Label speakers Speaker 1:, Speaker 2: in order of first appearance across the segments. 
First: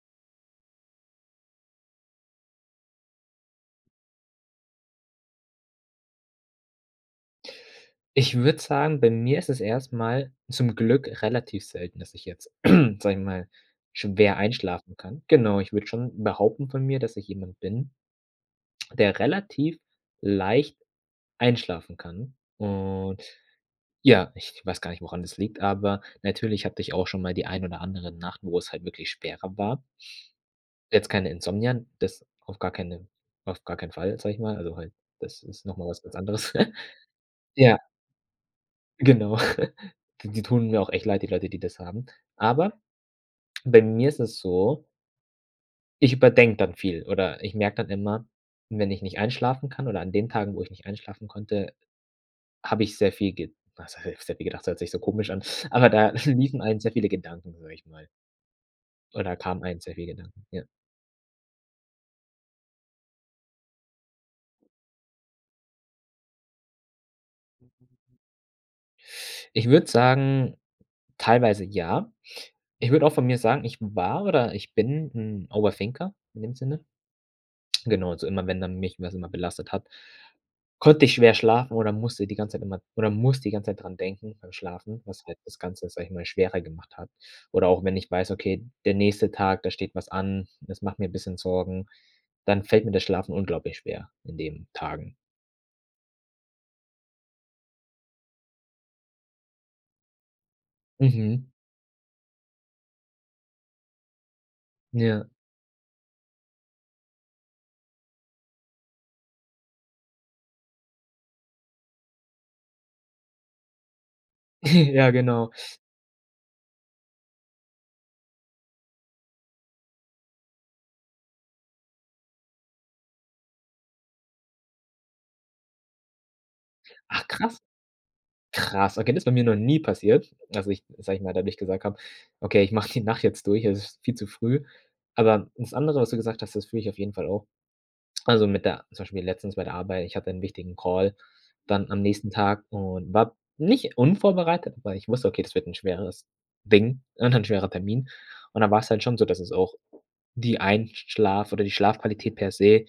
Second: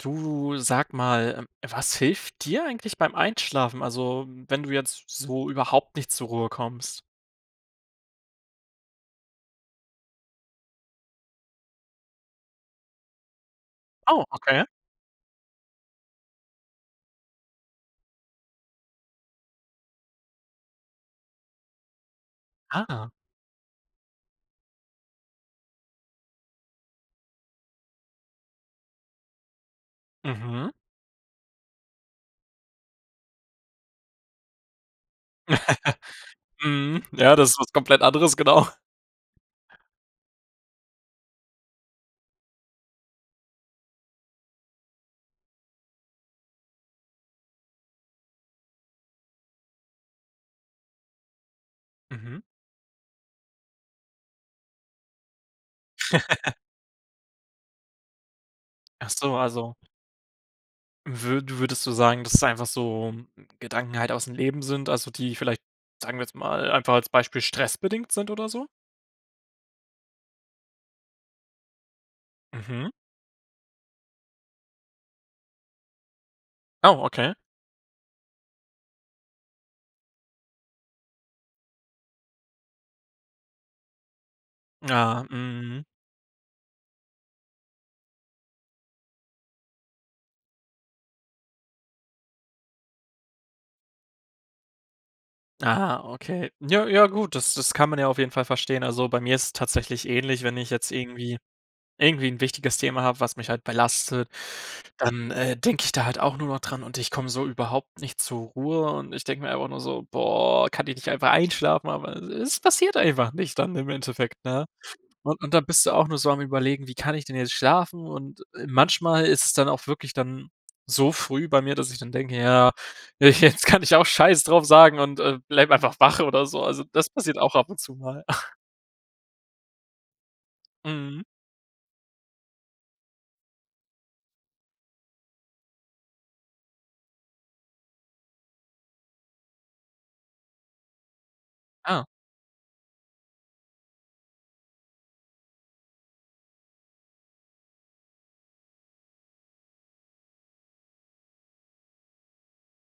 Speaker 1: Du, sag mal, was hilft dir eigentlich beim Einschlafen? Also, wenn du jetzt so überhaupt nicht zur Ruhe kommst.
Speaker 2: Ich würde sagen, bei mir ist es erstmal zum Glück relativ selten, dass ich jetzt, sage ich mal,
Speaker 1: Oh,
Speaker 2: schwer
Speaker 1: okay.
Speaker 2: einschlafen kann. Genau, ich würde schon behaupten von mir, dass ich jemand bin der relativ leicht einschlafen kann.
Speaker 1: Ah.
Speaker 2: Und ja, ich weiß gar nicht, woran das liegt, aber natürlich hatte ich auch schon mal die ein oder andere Nacht, wo es halt wirklich schwerer war.
Speaker 1: Mhm.
Speaker 2: Jetzt keine Insomnien, das auf gar keine auf gar keinen Fall, sage ich mal. Also halt, das ist nochmal was ganz anderes.
Speaker 1: Mhm. Ja, das ist was
Speaker 2: Ja.
Speaker 1: komplett anderes, genau.
Speaker 2: Genau. D die tun mir auch echt leid, die Leute, die das haben. Aber, bei mir ist es so Ich überdenke dann viel, oder ich merke dann immer, wenn ich nicht einschlafen kann oder an den Tagen, wo ich nicht einschlafen konnte,
Speaker 1: Mhm.
Speaker 2: habe ich sehr viel ge was h heißt sehr viel gedacht? Das hört sich so komisch an, aber da liefen einem sehr viele Gedanken durch mal
Speaker 1: Ach
Speaker 2: Oder
Speaker 1: so,
Speaker 2: da kamen
Speaker 1: also
Speaker 2: einem sehr viel Gedanken, ja.
Speaker 1: Würd würdest du sagen, dass es einfach so Gedanken halt ausm Leben sind, also, die vielleicht, sagen wir jetzt mal, einfach als Beispiel stressbedingt sind oder so?
Speaker 2: Ich würde sagen, teilweise ja.
Speaker 1: Mhm.
Speaker 2: Ich würde auch von mir sagen, ich war oder ich bin 'n Over-Thinker in dem Sinne.
Speaker 1: Oh, okay.
Speaker 2: Genau, also immer, wenn dann mich was immer belastet hat, konnte ich schwer schlafen oder musste die ganze Zeit immer oder muss die ganze Zeit daran denken beim Schlafen, was
Speaker 1: Ja,
Speaker 2: halt das
Speaker 1: mhm.
Speaker 2: Ganze, sage ich mal, schwerer gemacht hat. Oder auch wenn ich weiß, okay, der nächste Tag, da steht was an, das macht mir 'n bisschen Sorgen, dann fällt mir das Schlafen unglaublich schwer in den Tagen.
Speaker 1: Ah, okay. Ja, ja gut, das das kann man ja auf jeden Fall verstehen. Also, bei mir ist es tatsächlich ähnlich, wenn ich jetzt irgendwie
Speaker 2: Mhm.
Speaker 1: irgendwie 'n wichtiges Thema habe, was mich halt belastet,
Speaker 2: Ja.
Speaker 1: dann, äh, denke ich da halt auch nur noch dran und ich komme so überhaupt nicht zur Ruhe und ich denke mir einfach nur so: „Boah, kann ich nicht einfach einschlafen?“ Aber, es es passiert einfach nicht dann im Endeffekt, ne?
Speaker 2: Ja, genau.
Speaker 1: Und dann bist du auch nur so am Überlegen: „Wie kann ich denn jetzt schlafen“ und, äh, manchmal ist es dann auch wirklich dann so früh bei mir, dass ich dann denke: „Ja, also jetzt kann ich auch scheiße drauf sagen“ und, äh, bleibe einfach wach oder so. Also das
Speaker 2: Ach,
Speaker 1: passiert auch
Speaker 2: krass.
Speaker 1: ab und zu mal.
Speaker 2: Krass. Okay, das ist bei mir noch nie passiert, dass ich, sage ich
Speaker 1: Mhm.
Speaker 2: mal, dadurch gesagt habe: „Okay, ich mache die Nacht jetzt durch, es ist viel zu früh.“ Aber, das andere, was du gesagt hast, das fühle ich auf jeden Fall auch. Also mit der, zum Beispiel letztens, bei der Arbeit, ich hatte 'n wichtigen Call, dann am
Speaker 1: Ah.
Speaker 2: nächsten Tag und war nicht unvorbereitet, aber ich wusste, okay, das wird 'n schweres Ding und ein schwerer Termin. Und dann war‘s halt schon so, dass es auch die Einsch schlaf oder die Schlafqualität per se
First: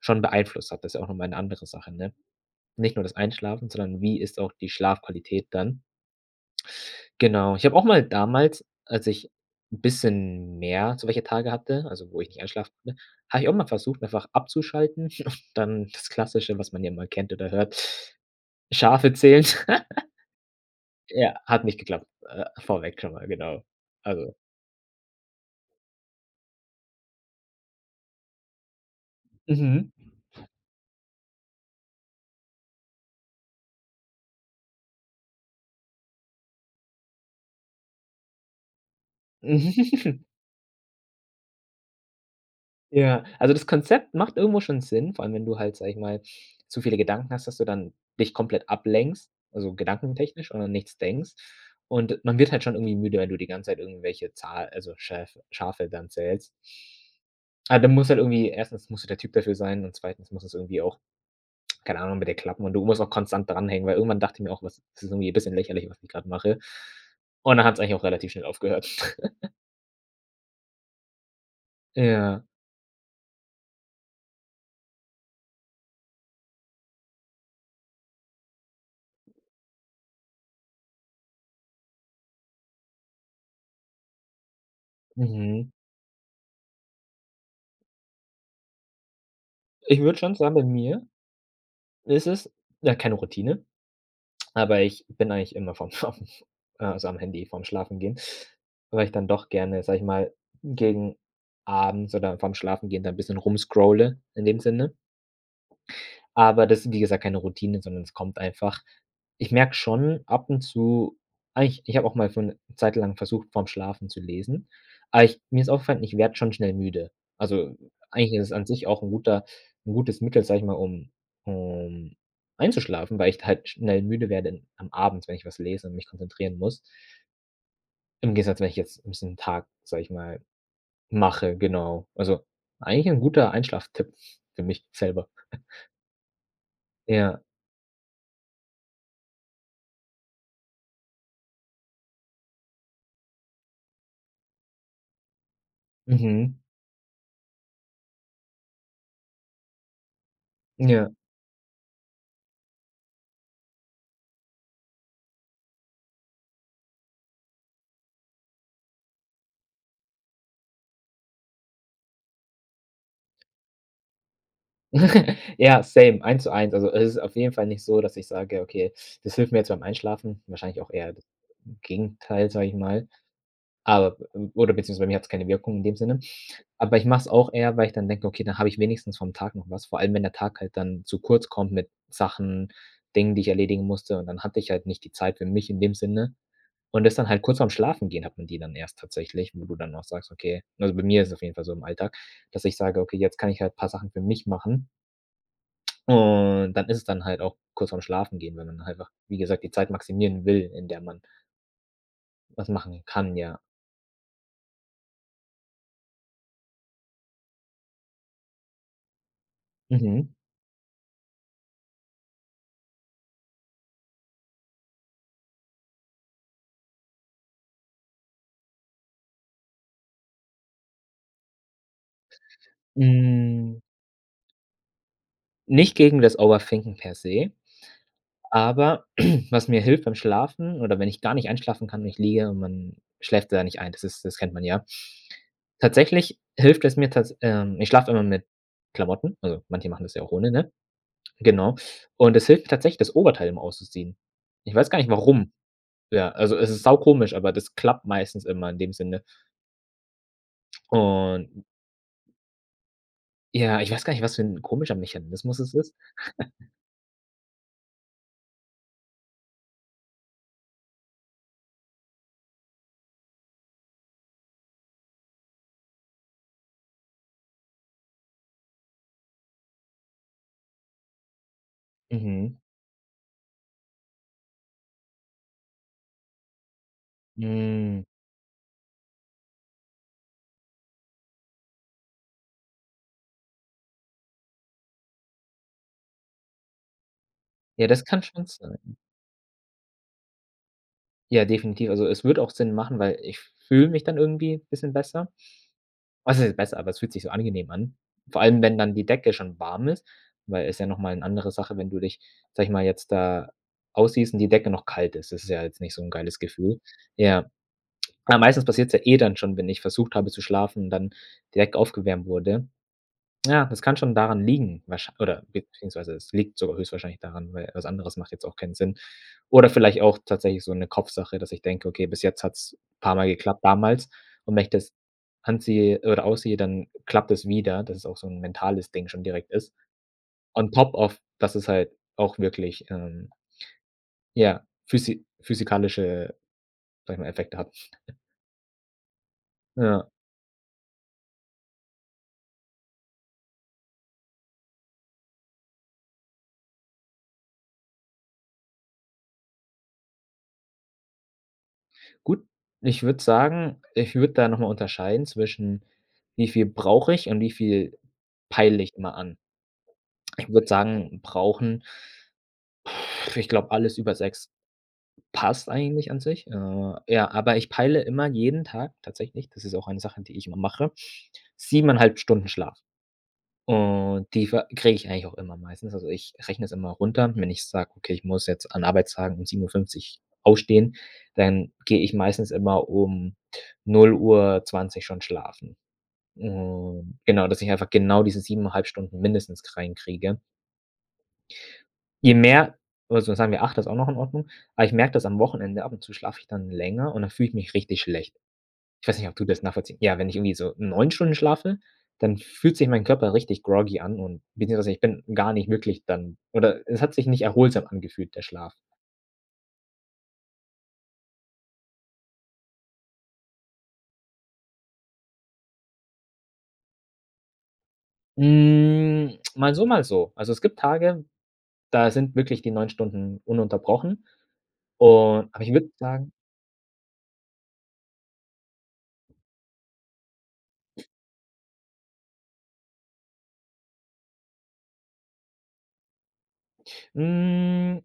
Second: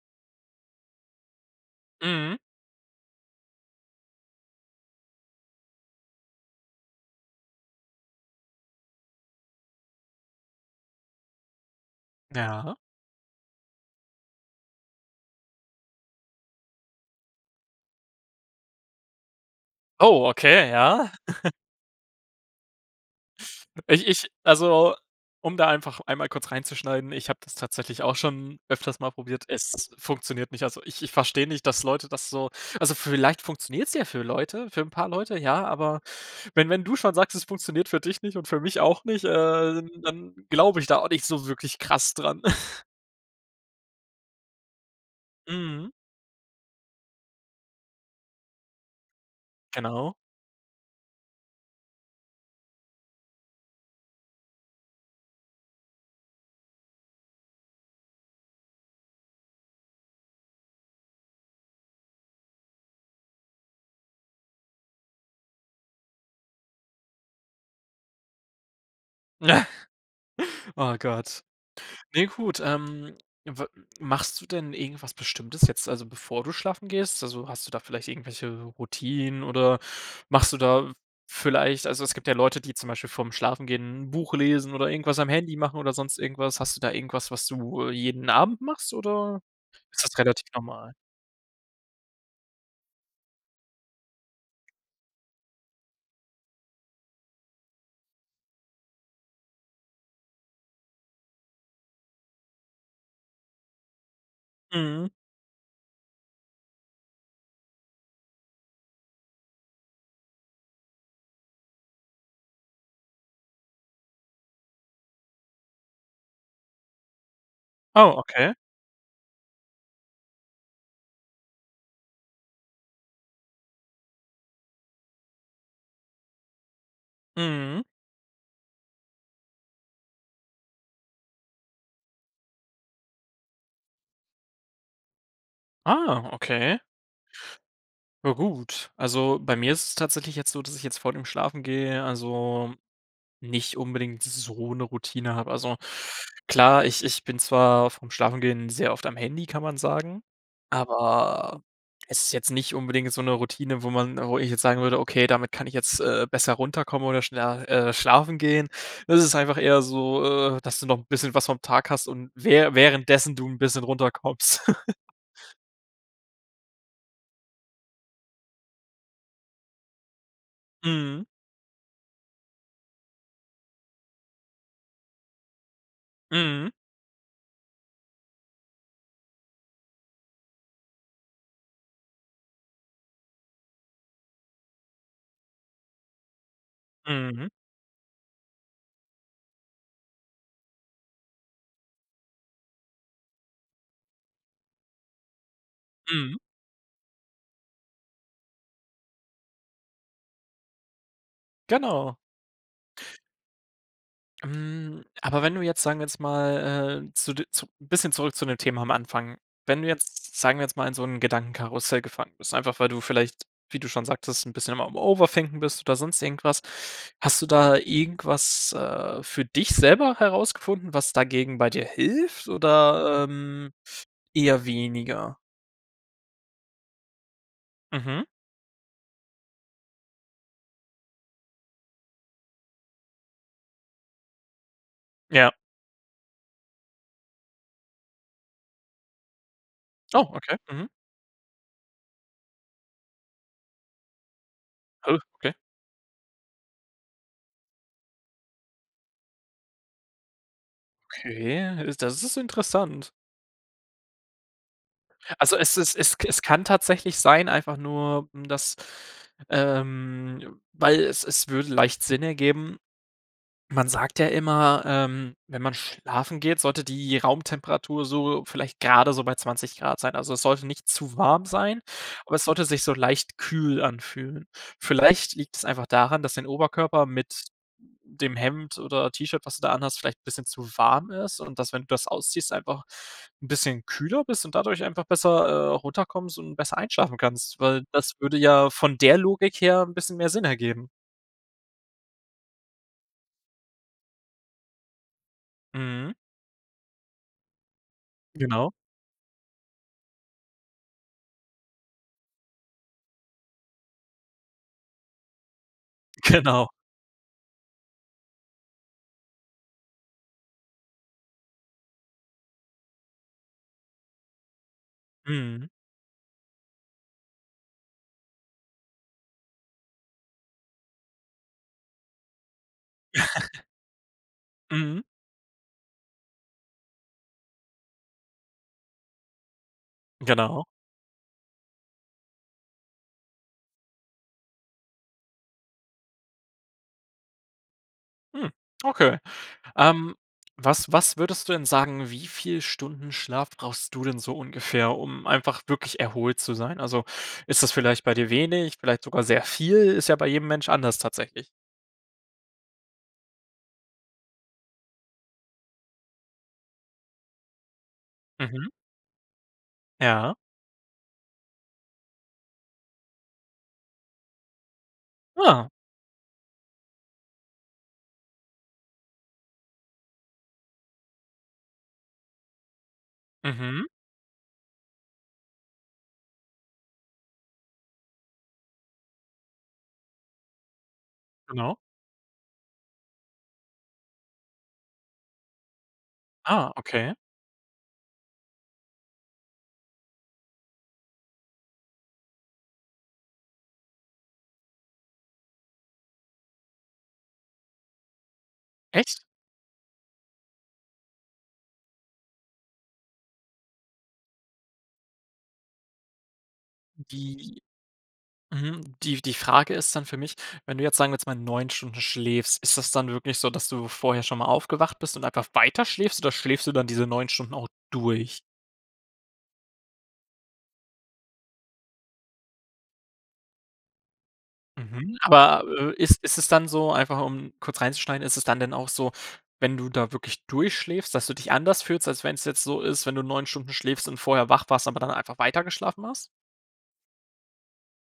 Speaker 2: schon beeinflusst hat. Das ist ja auch nochmal 'ne andere Sache, ne?
Speaker 1: Mhm.
Speaker 2: Nicht nur das Einschlafen, sondern wie ist auch die Schlafqualität dann? Genau. Ich habe auch mal damals, als ich 'n bisschen mehr so welche Tage hatte, also wo ich nicht einschlafen
Speaker 1: Ja.
Speaker 2: konnte, habe ich auch mal versucht, einfach abzuschalten und dann das Klassische, was man ja mal kennt oder hört, Schafe zählen.
Speaker 1: Oh, okay, ja.
Speaker 2: Ja, hat nicht geklappt. Äh, vorweg schon mal, genau,
Speaker 1: Ich ich
Speaker 2: also
Speaker 1: also, um da einfach einmal kurz reinzuschneiden, ich habe das tatsächlich auch schon öfters mal probiert. Es
Speaker 2: Mhm.
Speaker 1: funktioniert nicht. Also, ich ich verstehe nicht, dass Leute das so also vielleicht funktioniert es ja für Leute, für 'n paar Leute, ja, aber wenn wenn du schon sagst, es funktioniert für dich nicht und für mich auch nicht, äh, dann glaube ich da auch nicht so wirklich krass dran.
Speaker 2: Ja, also das Konzept macht irgendwo schon Sinn, vor allem, wenn du halt,
Speaker 1: Mhm.
Speaker 2: sage ich mal, zu viele Gedanken hast, dass du dann dich komplett ablenkst, also
Speaker 1: Genau.
Speaker 2: gedankentechnisch und an nichts denkst. Und, man wird halt schon irgendwie müde, wenn du die ganze Zeit irgendwelche Zahl also Schäf Schafe dann zählst. Ah, dann musst halt irgendwie 1. musst du der Typ dafür sein und 2. muss es irgendwie auch, keine Ahnung, bei dir klappen und du musst auch konstant dranhängen, weil irgendwann dachte ich mir auch: „Was? Ist irgendwie 'n bisschen lächerlich, was ich gerade mache“ und dann hat's eigentlich auch relativ schnell aufgehört.
Speaker 1: Oh Gott. Ne,
Speaker 2: Ja.
Speaker 1: gut, ähm, w machst du denn irgendwas Bestimmtes jetzt, also bevor du schlafen gehst? Also, hast du da vielleicht irgendwelche Routinen oder machst du da vielleicht also, es gibt ja Leute, die zum Beispiel vor ‘m Schlafengehen 'n Buch lesen oder irgendwas am Handy
Speaker 2: Mhm.
Speaker 1: machen oder sonst irgendwas. Hast du da irgendwas, was du, äh, jeden Abend machst, oder
Speaker 2: Ich
Speaker 1: ist das
Speaker 2: würde schon
Speaker 1: relativ
Speaker 2: sagen, bei
Speaker 1: normal?
Speaker 2: mir ist es ja, keine Routine. Aber, ich bin eigentlich immer vorm Schlafen, äh, also am Handy vorm Schlafengehen, weil ich dann doch gerne, sage ich mal, gegen abends oder vorm Schlafengehen dann 'n bisschen rum scrolle in dem Sinne.
Speaker 1: Mhm.
Speaker 2: Aber das sind wie gesagt, keine Routinen, sondern es kommt einfach. Ich merke schon ab und zu eigentlich, ich habe auch mal für 'ne Zeit lang versucht, vor ‘m Schlafen zu lesen, aber ich mir ist aufgefallen, ich werde schon schnell müde. Also,
Speaker 1: Oh,
Speaker 2: eigentlich ist
Speaker 1: okay.
Speaker 2: es an sich auch 'n guter 'n gutes Mittel, sage ich mal, um um einzuschlafen, weil ich halt schnell müde werde in am Abend, wenn ich was lese und mich konzentrieren muss
Speaker 1: Mhm.
Speaker 2: im Gegensatz, wenn ich jetzt [unintelligible] Tag, sage ich mal, mache, genau. Also eigentlich 'n guter Einschlaftipp für mich selber.
Speaker 1: Ah, okay.
Speaker 2: Ja.
Speaker 1: Ja gut. Also, bei mir ist es tatsächlich jetzt so, dass ich jetzt vor dem Schlafen gehen, also nicht unbedingt so 'ne Routine habe. Also,
Speaker 2: Mhm.
Speaker 1: klar, ich ich bin zwar vorm Schlafengehen sehr oft am Handy, kann man sagen,
Speaker 2: Ja.
Speaker 1: aber es ist jetzt nicht unbedingt so 'ne Routine, wo man wo ich jetzt sagen würde: „Okay, damit kann ich jetzt, äh, besser runterkommen oder schneller, äh, schlafen gehen.“ Das ist einfach eher so, äh, dass du noch 'n bisschen was vom Tag hast und wä währenddessen du 'n bisschen runterkommst.
Speaker 2: Ja, same, eins zu eins. Also, es ist auf jeden Fall nicht so, dass ich sage: „Okay, das hilft mir jetzt beim Einschlafen“, wahrscheinlich auch eher d
Speaker 1: Mhm.
Speaker 2: Gegenteil, sage ich mal, aber oder beziehungsweise, bei mir hat's keine Wirkung in dem Sinne.
Speaker 1: Mhm.
Speaker 2: Aber, ich mache es auch eher, weil ich dann denke: „Okay, dann habe ich wenigstens vom Tag noch was“, vor allem, wenn der Tag halt dann zu kurz kommt mit Sachen, Dingen, die ich erledigen musste, und dann hatte ich halt nicht die Zeit für mich in dem Sinne. Und, das dann halt
Speaker 1: Mhm.
Speaker 2: kurz vorm Schlafengehen hat man die dann erst tatsächlich, wo du dann auch sagst: „Okay“, also bei mir ist es auf jeden Fall so im Alltag, dass ich sage, okay: „Jetzt kann ich halt paar Sachen für mich machen.“
Speaker 1: Mhm.
Speaker 2: Und, dann ist es dann halt auch kurz vorm Schlafengehen, weil man einfach, wie gesagt, die Zeit maximieren will, in der man
Speaker 1: Genau.
Speaker 2: Was machen kann, ja.
Speaker 1: Hm, aber wenn du jetzt, sagen wir jetzt mal, äh, zu de zu bisschen zurück zu dem Thema am Anfang. Wenn du
Speaker 2: Mhm.
Speaker 1: jetzt, sagen wir jetzt mal in so 'n Gedankenkarussell gefangen bist, einfach, weil du vielleicht, wie du schon sagtest, 'n bisschen am am Overthinken bist oder sonst irgendwas. Hast du da irgendwas, äh, für dich selber herausgefunden, was dagegen bei dir hilft, oder, ähm,
Speaker 2: Hm.
Speaker 1: eher weniger?
Speaker 2: Nicht gegen das Overthinken per se.
Speaker 1: Mhm.
Speaker 2: Aber was mir hilft beim Schlafen, oder wenn ich gar nicht einschlafen kann und ich liege und man schläft da nicht ein, das ist das kennt man ja.
Speaker 1: Ja.
Speaker 2: Tatsächlich hilft es mir tats ähm, ich schlafe immer mit Klamotten, also, manche machen das ja
Speaker 1: Oh,
Speaker 2: auch ohne,
Speaker 1: okay.
Speaker 2: ne?
Speaker 1: Mhm.
Speaker 2: Genau. Und das hilft tatsächlich, das Oberteil immer auszuziehen. Ich weiß gar nicht,
Speaker 1: Hä,
Speaker 2: warum.
Speaker 1: okay.
Speaker 2: Ja, also, es ist saukomisch, aber das klappt meistens immer in dem Sinne. Und
Speaker 1: Okay, is das ist interessant.
Speaker 2: ja, ich weiß gar nicht, was für 'n komischer
Speaker 1: Also,
Speaker 2: Mechanismus es
Speaker 1: es
Speaker 2: ist.
Speaker 1: ist es es kann tatsächlich sein, einfach nur, hm, dass, ähm, weil es es würde leicht Sinn ergeben. Man sagt ja immer, ähm, wenn man schlafen geht, sollte die Raumtemperatur so vielleicht gerade so bei 20 ºC sein. Also, es sollte nicht zu warm sein, aber es
Speaker 2: Mhm.
Speaker 1: sollte sich so leicht kühl anfühlen. Vielleicht liegt es einfach daran, dass dein Oberkörper mit
Speaker 2: Hm.
Speaker 1: dem Hemd oder T-Shirt, was du da anhast, vielleicht 'n bisschen zu warm ist und dass, wenn du das ausziehst, einfach 'n bisschen kühler bist und dadurch einfach besser, äh, runterkommst und besser einschlafen kannst, weil
Speaker 2: Ja, das
Speaker 1: das
Speaker 2: kann
Speaker 1: würde
Speaker 2: schon
Speaker 1: ja
Speaker 2: sein.
Speaker 1: von der Logik her 'n bisschen mehr Sinn ergeben.
Speaker 2: Ja, definitiv. Also, es würde auch Sinn machen, weil ich f fühle mich dann irgendwie bisschen besser.
Speaker 1: Mhm.
Speaker 2: Was heißt besser, aber es fühlt sich so angenehm an. Vor allem,
Speaker 1: Genau.
Speaker 2: wenn dann die Decke schon warm ist, weil es ja nochmal 'ne andere Sache, wenn du dich, sage ich mal, jetzt da ausziehst und die Decke noch kalt ist. Das ist ja jetzt nicht so 'n geiles
Speaker 1: Genau.
Speaker 2: Gefühl. Ja. Aber meistens passiert es ja eh dann schon, wenn ich versucht habe zu schlafen und dann die Decke aufgewärmt wurde. Ja, das kann schon daran liegen, wahrschein oder
Speaker 1: Mhm.
Speaker 2: beziehungsweise es liegt sogar höchstwahrscheinlich daran, weil was anderes macht jetzt auch keinen Sinn. Oder vielleicht auch tatsächlich so 'ne Kopfsache, dass ich denke: „Okay, bis jetzt hat's paar Mal geklappt damals und wenn ich das
Speaker 1: Mhm.
Speaker 2: anziehe oder ausziehe, dann klappt das wieder.“ Dass es auch so 'n mentales Ding schon direkt ist.
Speaker 1: Genau.
Speaker 2: On Top of dass es halt auch wirklich, ähm ja, physi physikalische, sage ich mal, Effekte hat.
Speaker 1: Mhm. Okay.
Speaker 2: Ja.
Speaker 1: Ähm, was was würdest du denn sagen, wie viel Stunden Schlaf brauchst du denn so ungefähr, um einfach wirklich erholt zu sein? Also, ist das vielleicht bei dir wenig, vielleicht sogar sehr viel? Ist ja bei jedem Mensch anders tatsächlich.
Speaker 2: Gut, ich würde sagen, ich würde da nochmal unterscheiden, zwischen wie viel brauche ich und wie viel
Speaker 1: Mhm.
Speaker 2: peile ich immer an.
Speaker 1: Ja.
Speaker 2: Ich würde sagen, brauchen Ich glaube alles über 6
Speaker 1: Ja.
Speaker 2: passt eigentlich an sich. Äh, ja, aber ich peile immer jeden Tag tatsächlich das ist auch eine Sache, die ich immer mache, 7 1/2 Stunden Schlaf.
Speaker 1: Mhm.
Speaker 2: Und die ve kriege ich eigentlich auch immer meistens. Also ich rechne es immer runter. Wenn ich sage, okay, ich muss jetzt an Arbeitstagen um 7:50 aufstehen, dann
Speaker 1: Genau.
Speaker 2: gehe ich meistens immer um 0:20 schon schlafen.
Speaker 1: Ah, okay.
Speaker 2: Und genau, dass ich einfach genau diese 7 1/2 Stunden mindestens reinkriege. Je mehr oder so sagen wir, 8 ist auch noch in Ordnung. Aber ich merke das am Wochenende, ab und zu schlafe ich dann länger und dann fühle ich mich richtig schlecht. Ich weiß
Speaker 1: Echt?
Speaker 2: nicht, ob du das nachvollziehen ja, wenn ich irgendwie so 9 Stunden schlafe, dann fühlt sich mein Körper richtig groggy an, und beziehungsweise ich bin gar nicht wirklich dann oder es hat sich nicht
Speaker 1: Die
Speaker 2: erholsam angefühlt, der Schlaf.
Speaker 1: Mhm, die die Frage ist dann für mich: Wenn du jetzt, sagen wir jetzt mal, 9 Stunden schläfst, ist das dann wirklich so, dass du vorher schon mal aufgewacht bist und einfach weiterschläfst, oder schläfst du dann diese 9 Stunden auch durch?
Speaker 2: Hm. Mal so, mal so. Also es gibt Tage, da sind wirklich die 9 Stunden ununterbrochen.
Speaker 1: Mhm.
Speaker 2: Und aber
Speaker 1: Aber,
Speaker 2: ich würde
Speaker 1: äh, ist
Speaker 2: sagen
Speaker 1: ist es dann so einfach um kurz reinzuschneiden ist es dann denn auch so, wenn du da wirklich durchschläfst, dass du dich anders fühlst, als wenn es jetzt so ist wenn du 9 Stunden schläfst und vorher wach warst, aber dann einfach weitergeschlafen hast?
Speaker 2: Hm.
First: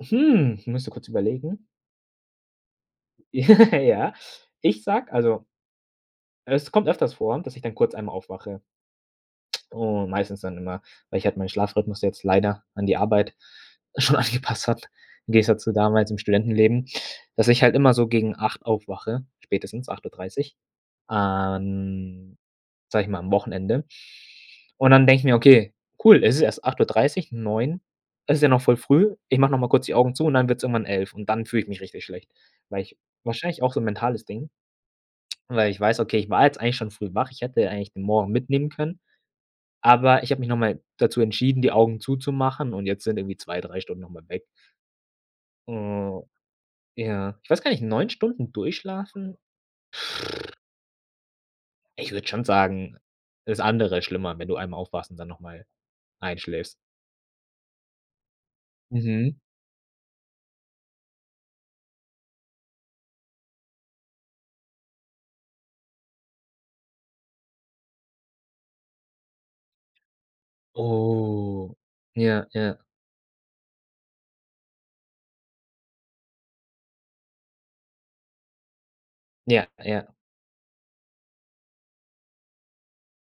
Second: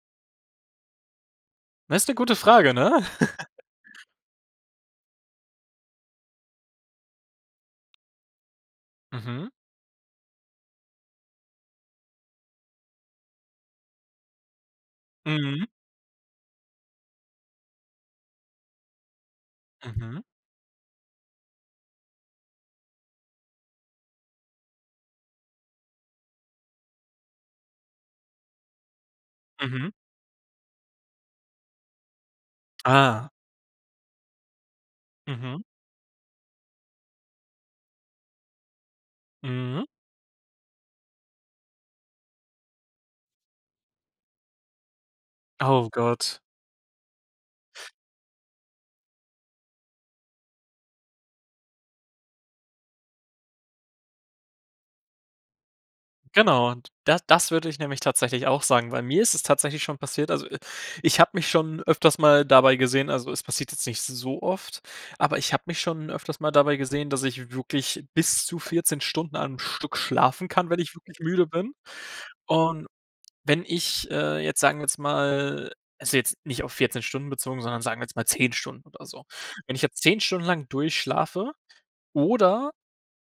Speaker 2: Hm, müsste kurz überlegen.
Speaker 1: Na, ist 'ne gute Frage, ne?
Speaker 2: Ja. Ich sage, also Es kommt öfters vor, dass ich dann kurz einmal aufwache.
Speaker 1: Mhm.
Speaker 2: Und meistens dann immer, weil ich halt meinen Schlafrhythmus jetzt leider an die Arbeit schon angepasst hat, im Gegensatz
Speaker 1: Mhm.
Speaker 2: zu damals im Studentenleben dass ich halt immer so gegen 8 aufwache, spätestens acht Uhr
Speaker 1: Mhm.
Speaker 2: dreißig, ähm, sage ich mal am Wochenende. Und dann denke ich mir: „Okay, cool, es ist erst 8:30, 9. Es ist ja noch voll früh. Ich mache nochmal kurz
Speaker 1: Mhm.
Speaker 2: die Augen zu.‟ Und dann wird es irgendwann 11, und dann fühle ich mich richtig schlecht. Weil ich
Speaker 1: Ah.
Speaker 2: wahrscheinlich auch so 'n mentales Ding.
Speaker 1: Mhm.
Speaker 2: Weil ich weiß, okay, ich war jetzt eigentlich schon früh wach. Ich hätte ja eigentlich den morgen mitnehmen können.
Speaker 1: Mhm.
Speaker 2: Aber ich habe mich nochmal dazu entschieden, die Augen zuzumachen und jetzt sind irgendwie 2, 3 Stunden nochmal weg.
Speaker 1: Oh
Speaker 2: Hm,
Speaker 1: Gott.
Speaker 2: ja, ich weiß gar nicht, 9 Stunden durchschlafen? Ich würde schon sagen, das andere ist schlimmer, wenn du einmal aufwachst und dann nochmal
Speaker 1: Genau,
Speaker 2: einschläfst.
Speaker 1: und da das würde ich nämlich tatsächlich auch sagen, weil mir ist
Speaker 2: Mhm.
Speaker 1: es tatsächlich schon passiert. Also, äh, ich habe mich schon öfters mal dabei gesehen also es passiert jetzt nicht so oft, aber ich habe mich schon öfters mal dabei gesehen, dass ich wirklich bis zu 14 Stunden am Stück schlafen kann, wenn ich wirklich müde bin.
Speaker 2: Oh. Ja, ja.
Speaker 1: Und wenn ich, äh, jetzt, sagen wir jetzt mal also jetzt nicht auf 14 Stunden bezogen, sondern sagen wir jetzt mal 10 Stunden oder so.
Speaker 2: Ja,
Speaker 1: Wenn ich jetzt
Speaker 2: ja.
Speaker 1: 10 Stunden lang durchschlafe, oder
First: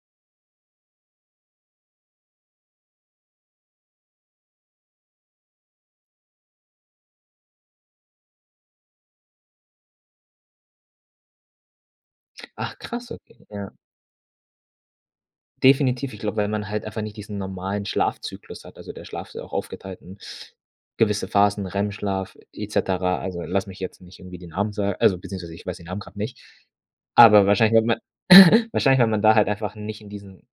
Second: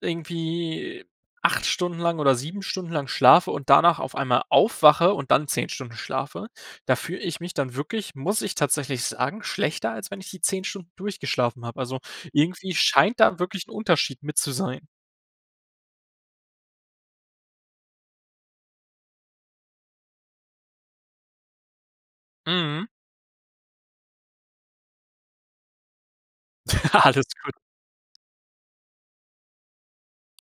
Speaker 1: irgendwie 8 Stunden lang oder 7 Stunden lang schlafe und danach auf einmal aufwache und dann 10 Stunden schlafe, da fühle ich mich dann wirklich, muss ich tatsächlich sagen, schlechter, als wenn ich die 10 Stunden durchgeschlafen habe. Also irgendwie
Speaker 2: Ach, krass,
Speaker 1: scheint da
Speaker 2: okay,
Speaker 1: wirklich 'n
Speaker 2: ja.
Speaker 1: Unterschied mit zu sein.
Speaker 2: Definitiv. Ich glaube, weil man halt einfach nicht diesen normalen Schlafzyklus hat, also der Schlaf ist ja auch aufgeteilt in gewisse Phasen, REM-Schlaf et
Speaker 1: Mhm.
Speaker 2: cetera, also, lass mich jetzt nicht irgendwie den Namen sa also, beziehungsweise ich weiß den Namen grad nicht.
Speaker 1: Alles
Speaker 2: Aber
Speaker 1: gut.
Speaker 2: wahrscheinlich wenn man wahrscheinlich wenn man da halt einfach nicht in diesen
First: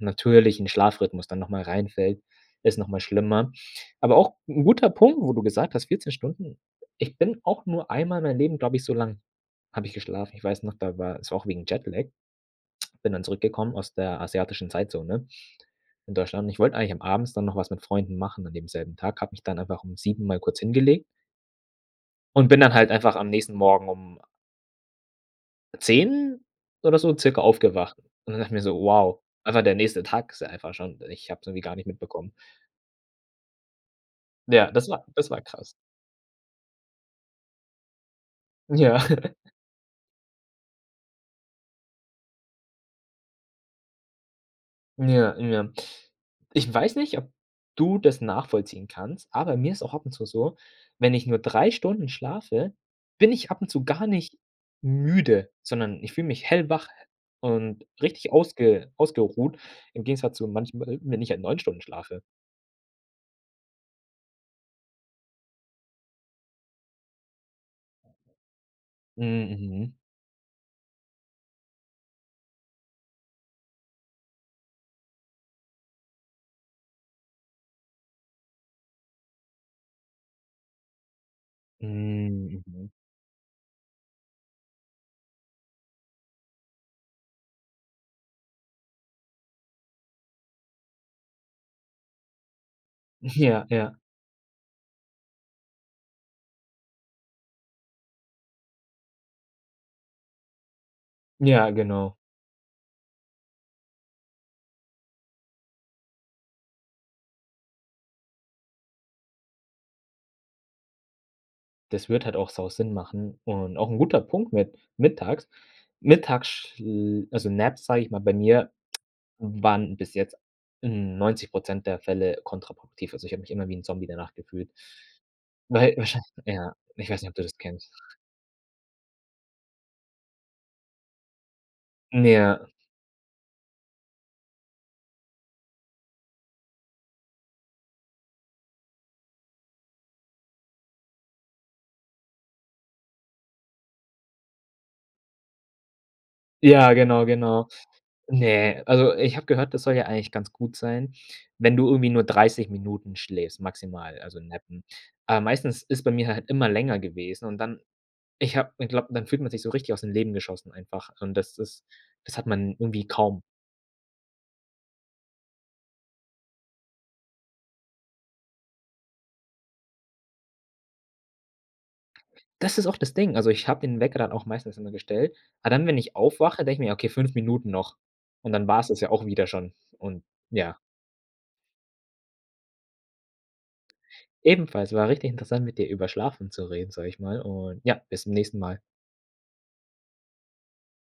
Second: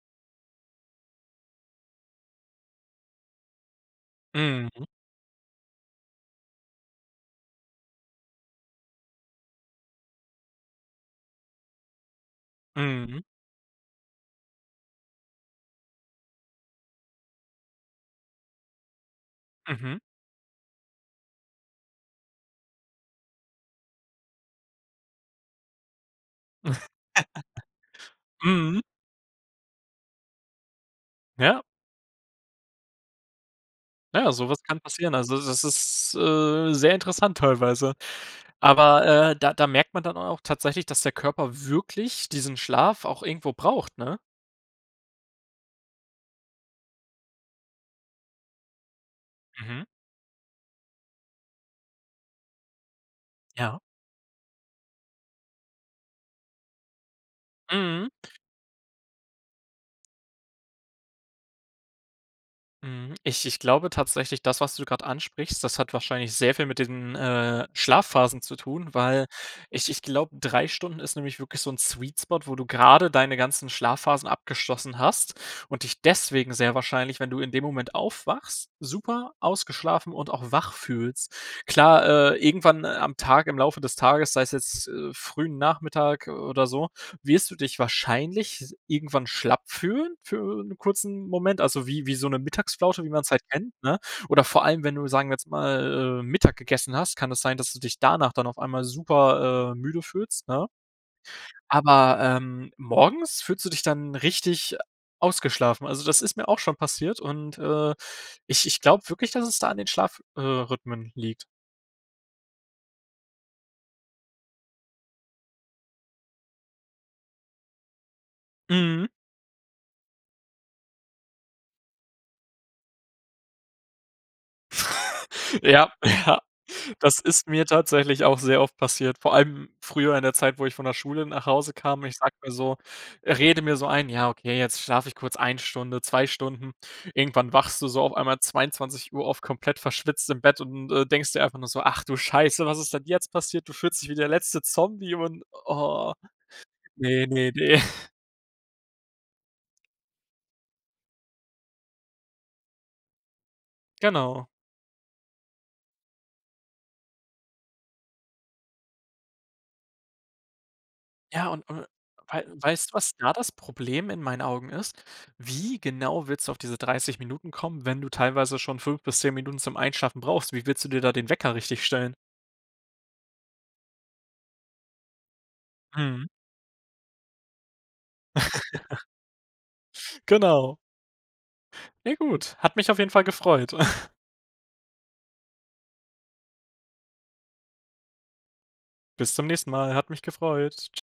Speaker 2: natürlichen Schlafrhythmus dann nochmal reinfällt, ist nochmal schlimmer. Aber auch 'n
Speaker 1: Mhm.
Speaker 2: guter Punkt, wo du gesagt hast, 14 Stunden ich bin auch nur einmal in meinem Leben, glaube ich so lange habe ich geschlafen. Ich weiß noch, da war es auch wegen Jetlag. Bin
Speaker 1: Mhm.
Speaker 2: dann zurückgekommen aus der asiatischen Zeitzone in Deutschland und ich wollte eigentlich am abends dann noch was mit Freunden machen an dem selben Tag. Habe mich dann aber auch um
Speaker 1: Mhm.
Speaker 2: 7:00 mal kurz hingelegt und bin dann halt einfach am nächsten Morgen um 10:00 oder so circa aufgewacht. Und dann dachte ich mir so:
Speaker 1: Mhm.
Speaker 2: „Wow, einfach der nächste Tag ist einfach schon, ich habe es irgendwie
Speaker 1: Ja.
Speaker 2: gar nicht mitbekommen.“
Speaker 1: Ja, sowas
Speaker 2: Ja,
Speaker 1: kann
Speaker 2: das war
Speaker 1: passieren.
Speaker 2: das
Speaker 1: Also,
Speaker 2: war
Speaker 1: das
Speaker 2: krass.
Speaker 1: ist, äh, sehr interessant teilweise.
Speaker 2: Ja.
Speaker 1: Aber, äh, da da merkt man dann auch tatsächlich, dass der Körper wirklich diesen Schlaf auch irgendwo braucht, ne?
Speaker 2: Ja, ja, ich weiß nicht, ob du das nachvollziehen kannst. Ah, bei mir ist
Speaker 1: Mhm.
Speaker 2: auch ab und zu so, wenn ich nur 3 Stunden schlafe, bin ich ab und
Speaker 1: Ja.
Speaker 2: zu gar nicht müde, sondern ich fühle mich hellwach und
Speaker 1: Mhm.
Speaker 2: richtig ausge ausgeruht, im Gegensatz zu manchmal, wenn ich halt 9 Stunden schlafe.
Speaker 1: Mhm. Ich ich glaube tatsächlich, das, was du gerade ansprichst, das hat wahrscheinlich sehr viel mit diesen, äh, Schlafphasen zu tun,
Speaker 2: Hm,
Speaker 1: weil ich
Speaker 2: mhm.
Speaker 1: ich glaube, 3 Stunden ist nämlich wirklich so 'n Sweet Spot, wo du grade deine ganzen Schlafphasen abgeschlossen hast und dich deswegen sehr wahrscheinlich, wenn du in dem Moment aufwachst, super ausgeschlafen und auch wach fühlst. Klar, äh,
Speaker 2: Hm,
Speaker 1: irgendwann, äh,
Speaker 2: mhm.
Speaker 1: am Tag, im Laufe des Tages, sei es jetzt, äh, frühen Nachmittag, äh, oder so, wirst du dich wahrscheinlich s irgendwann schlapp fühlen, für 'n kurzen Moment. Also wie wie so 'ne Mittagsflaute, wie man's halt
Speaker 2: Ja.
Speaker 1: kennt,
Speaker 2: Ja.
Speaker 1: ne? Oder vor allem, wenn du, sagen wir jetzt mal, äh, Mittag gegessen hast, kann das sein, dass du dich danach dann auf einmal super, äh, müde fühlst, ne?
Speaker 2: Ja, genau.
Speaker 1: Aber, ähm, morgens fühlst du dich dann richtig ausgeschlafen. Also, das ist mir auch schon passiert und, äh, ich ich glaube wirklich, dass es da an den Schlaf äh, rhythmen liegt.
Speaker 2: Das würde halt auch sau Sinn machen und auch 'n guter Punkt mit mittags. Mittagschl also Naps, sage ich mal, bei mir
Speaker 1: Mhm.
Speaker 2: waren bis jetzt 90 % der Fälle kontraproduktiv. Also, ich habe mich immer wie 'n Zombie danach gefühlt,
Speaker 1: Ja,
Speaker 2: weil wahrschei
Speaker 1: ja.
Speaker 2: ja. Ich
Speaker 1: Das
Speaker 2: weiß nicht, ob du
Speaker 1: ist
Speaker 2: das
Speaker 1: mir
Speaker 2: kennst.
Speaker 1: tatsächlich auch sehr oft passiert. Vor allem früher in der Zeit, wo ich von der Schule nach Hause kam, ich
Speaker 2: Mm,
Speaker 1: sage mal
Speaker 2: ja.
Speaker 1: so, rede mir so ein: „Ja okay, jetzt schlafe ich kurz 1 Stunde, 2 Stunden.“ Irgendwann wachst du so auf einmal 22:00 auf, komplett verschwitzt im Bett und, äh, denkst dir einfach nur so: „Ach du scheiße, was ist denn jetzt passiert?“ Du fühlst dich wie der letzte Zombie und ah,
Speaker 2: Ja,
Speaker 1: ne,
Speaker 2: genau,
Speaker 1: ne,
Speaker 2: genau.
Speaker 1: ne.
Speaker 2: Ne, also ich habe gehört, das soll ja eigentlich ganz gut sein, wenn du irgendwie nur 30 Minuten schläfst, maximal, also
Speaker 1: Genau.
Speaker 2: nappen. Ah, meistens ist bei mir halt immer länger gewesen und dann ich habe ich glaube, dann fühlt man sich so richtig aus dem Leben geschossen einfach und
Speaker 1: Ja
Speaker 2: das
Speaker 1: und
Speaker 2: ist
Speaker 1: und
Speaker 2: das
Speaker 1: wei
Speaker 2: hat man
Speaker 1: weißt du,
Speaker 2: irgendwie
Speaker 1: was da
Speaker 2: kaum.
Speaker 1: das Problem in meinen Augen ist? Wie genau willst du auf diese 30 Minuten kommen, wenn du teilweise schon 5 bis 10 Minuten zum Einschlafen brauchst? Wie willst du dir da den Wecker richtig stellen?
Speaker 2: Das ist auch das Ding, also, ich habe den Wecker auch meistens immer gestellt. Aber dann, wenn ich
Speaker 1: Mhm.
Speaker 2: aufwache, denke ich mir: „Okay, fünf Minuten noch“ und dann war‘s das ja auch wieder schon und
Speaker 1: Genau.
Speaker 2: ja.
Speaker 1: Ja gut, hat mich auf jeden Fall gefreut.
Speaker 2: Ebenfalls. War richtig interessant, mit dir über Schlafen zu reden, sage ich mal. Und ja, bis zum nächsten Mal.
Speaker 1: Bis zum nächsten Mal, hat mich gefreut. Tsch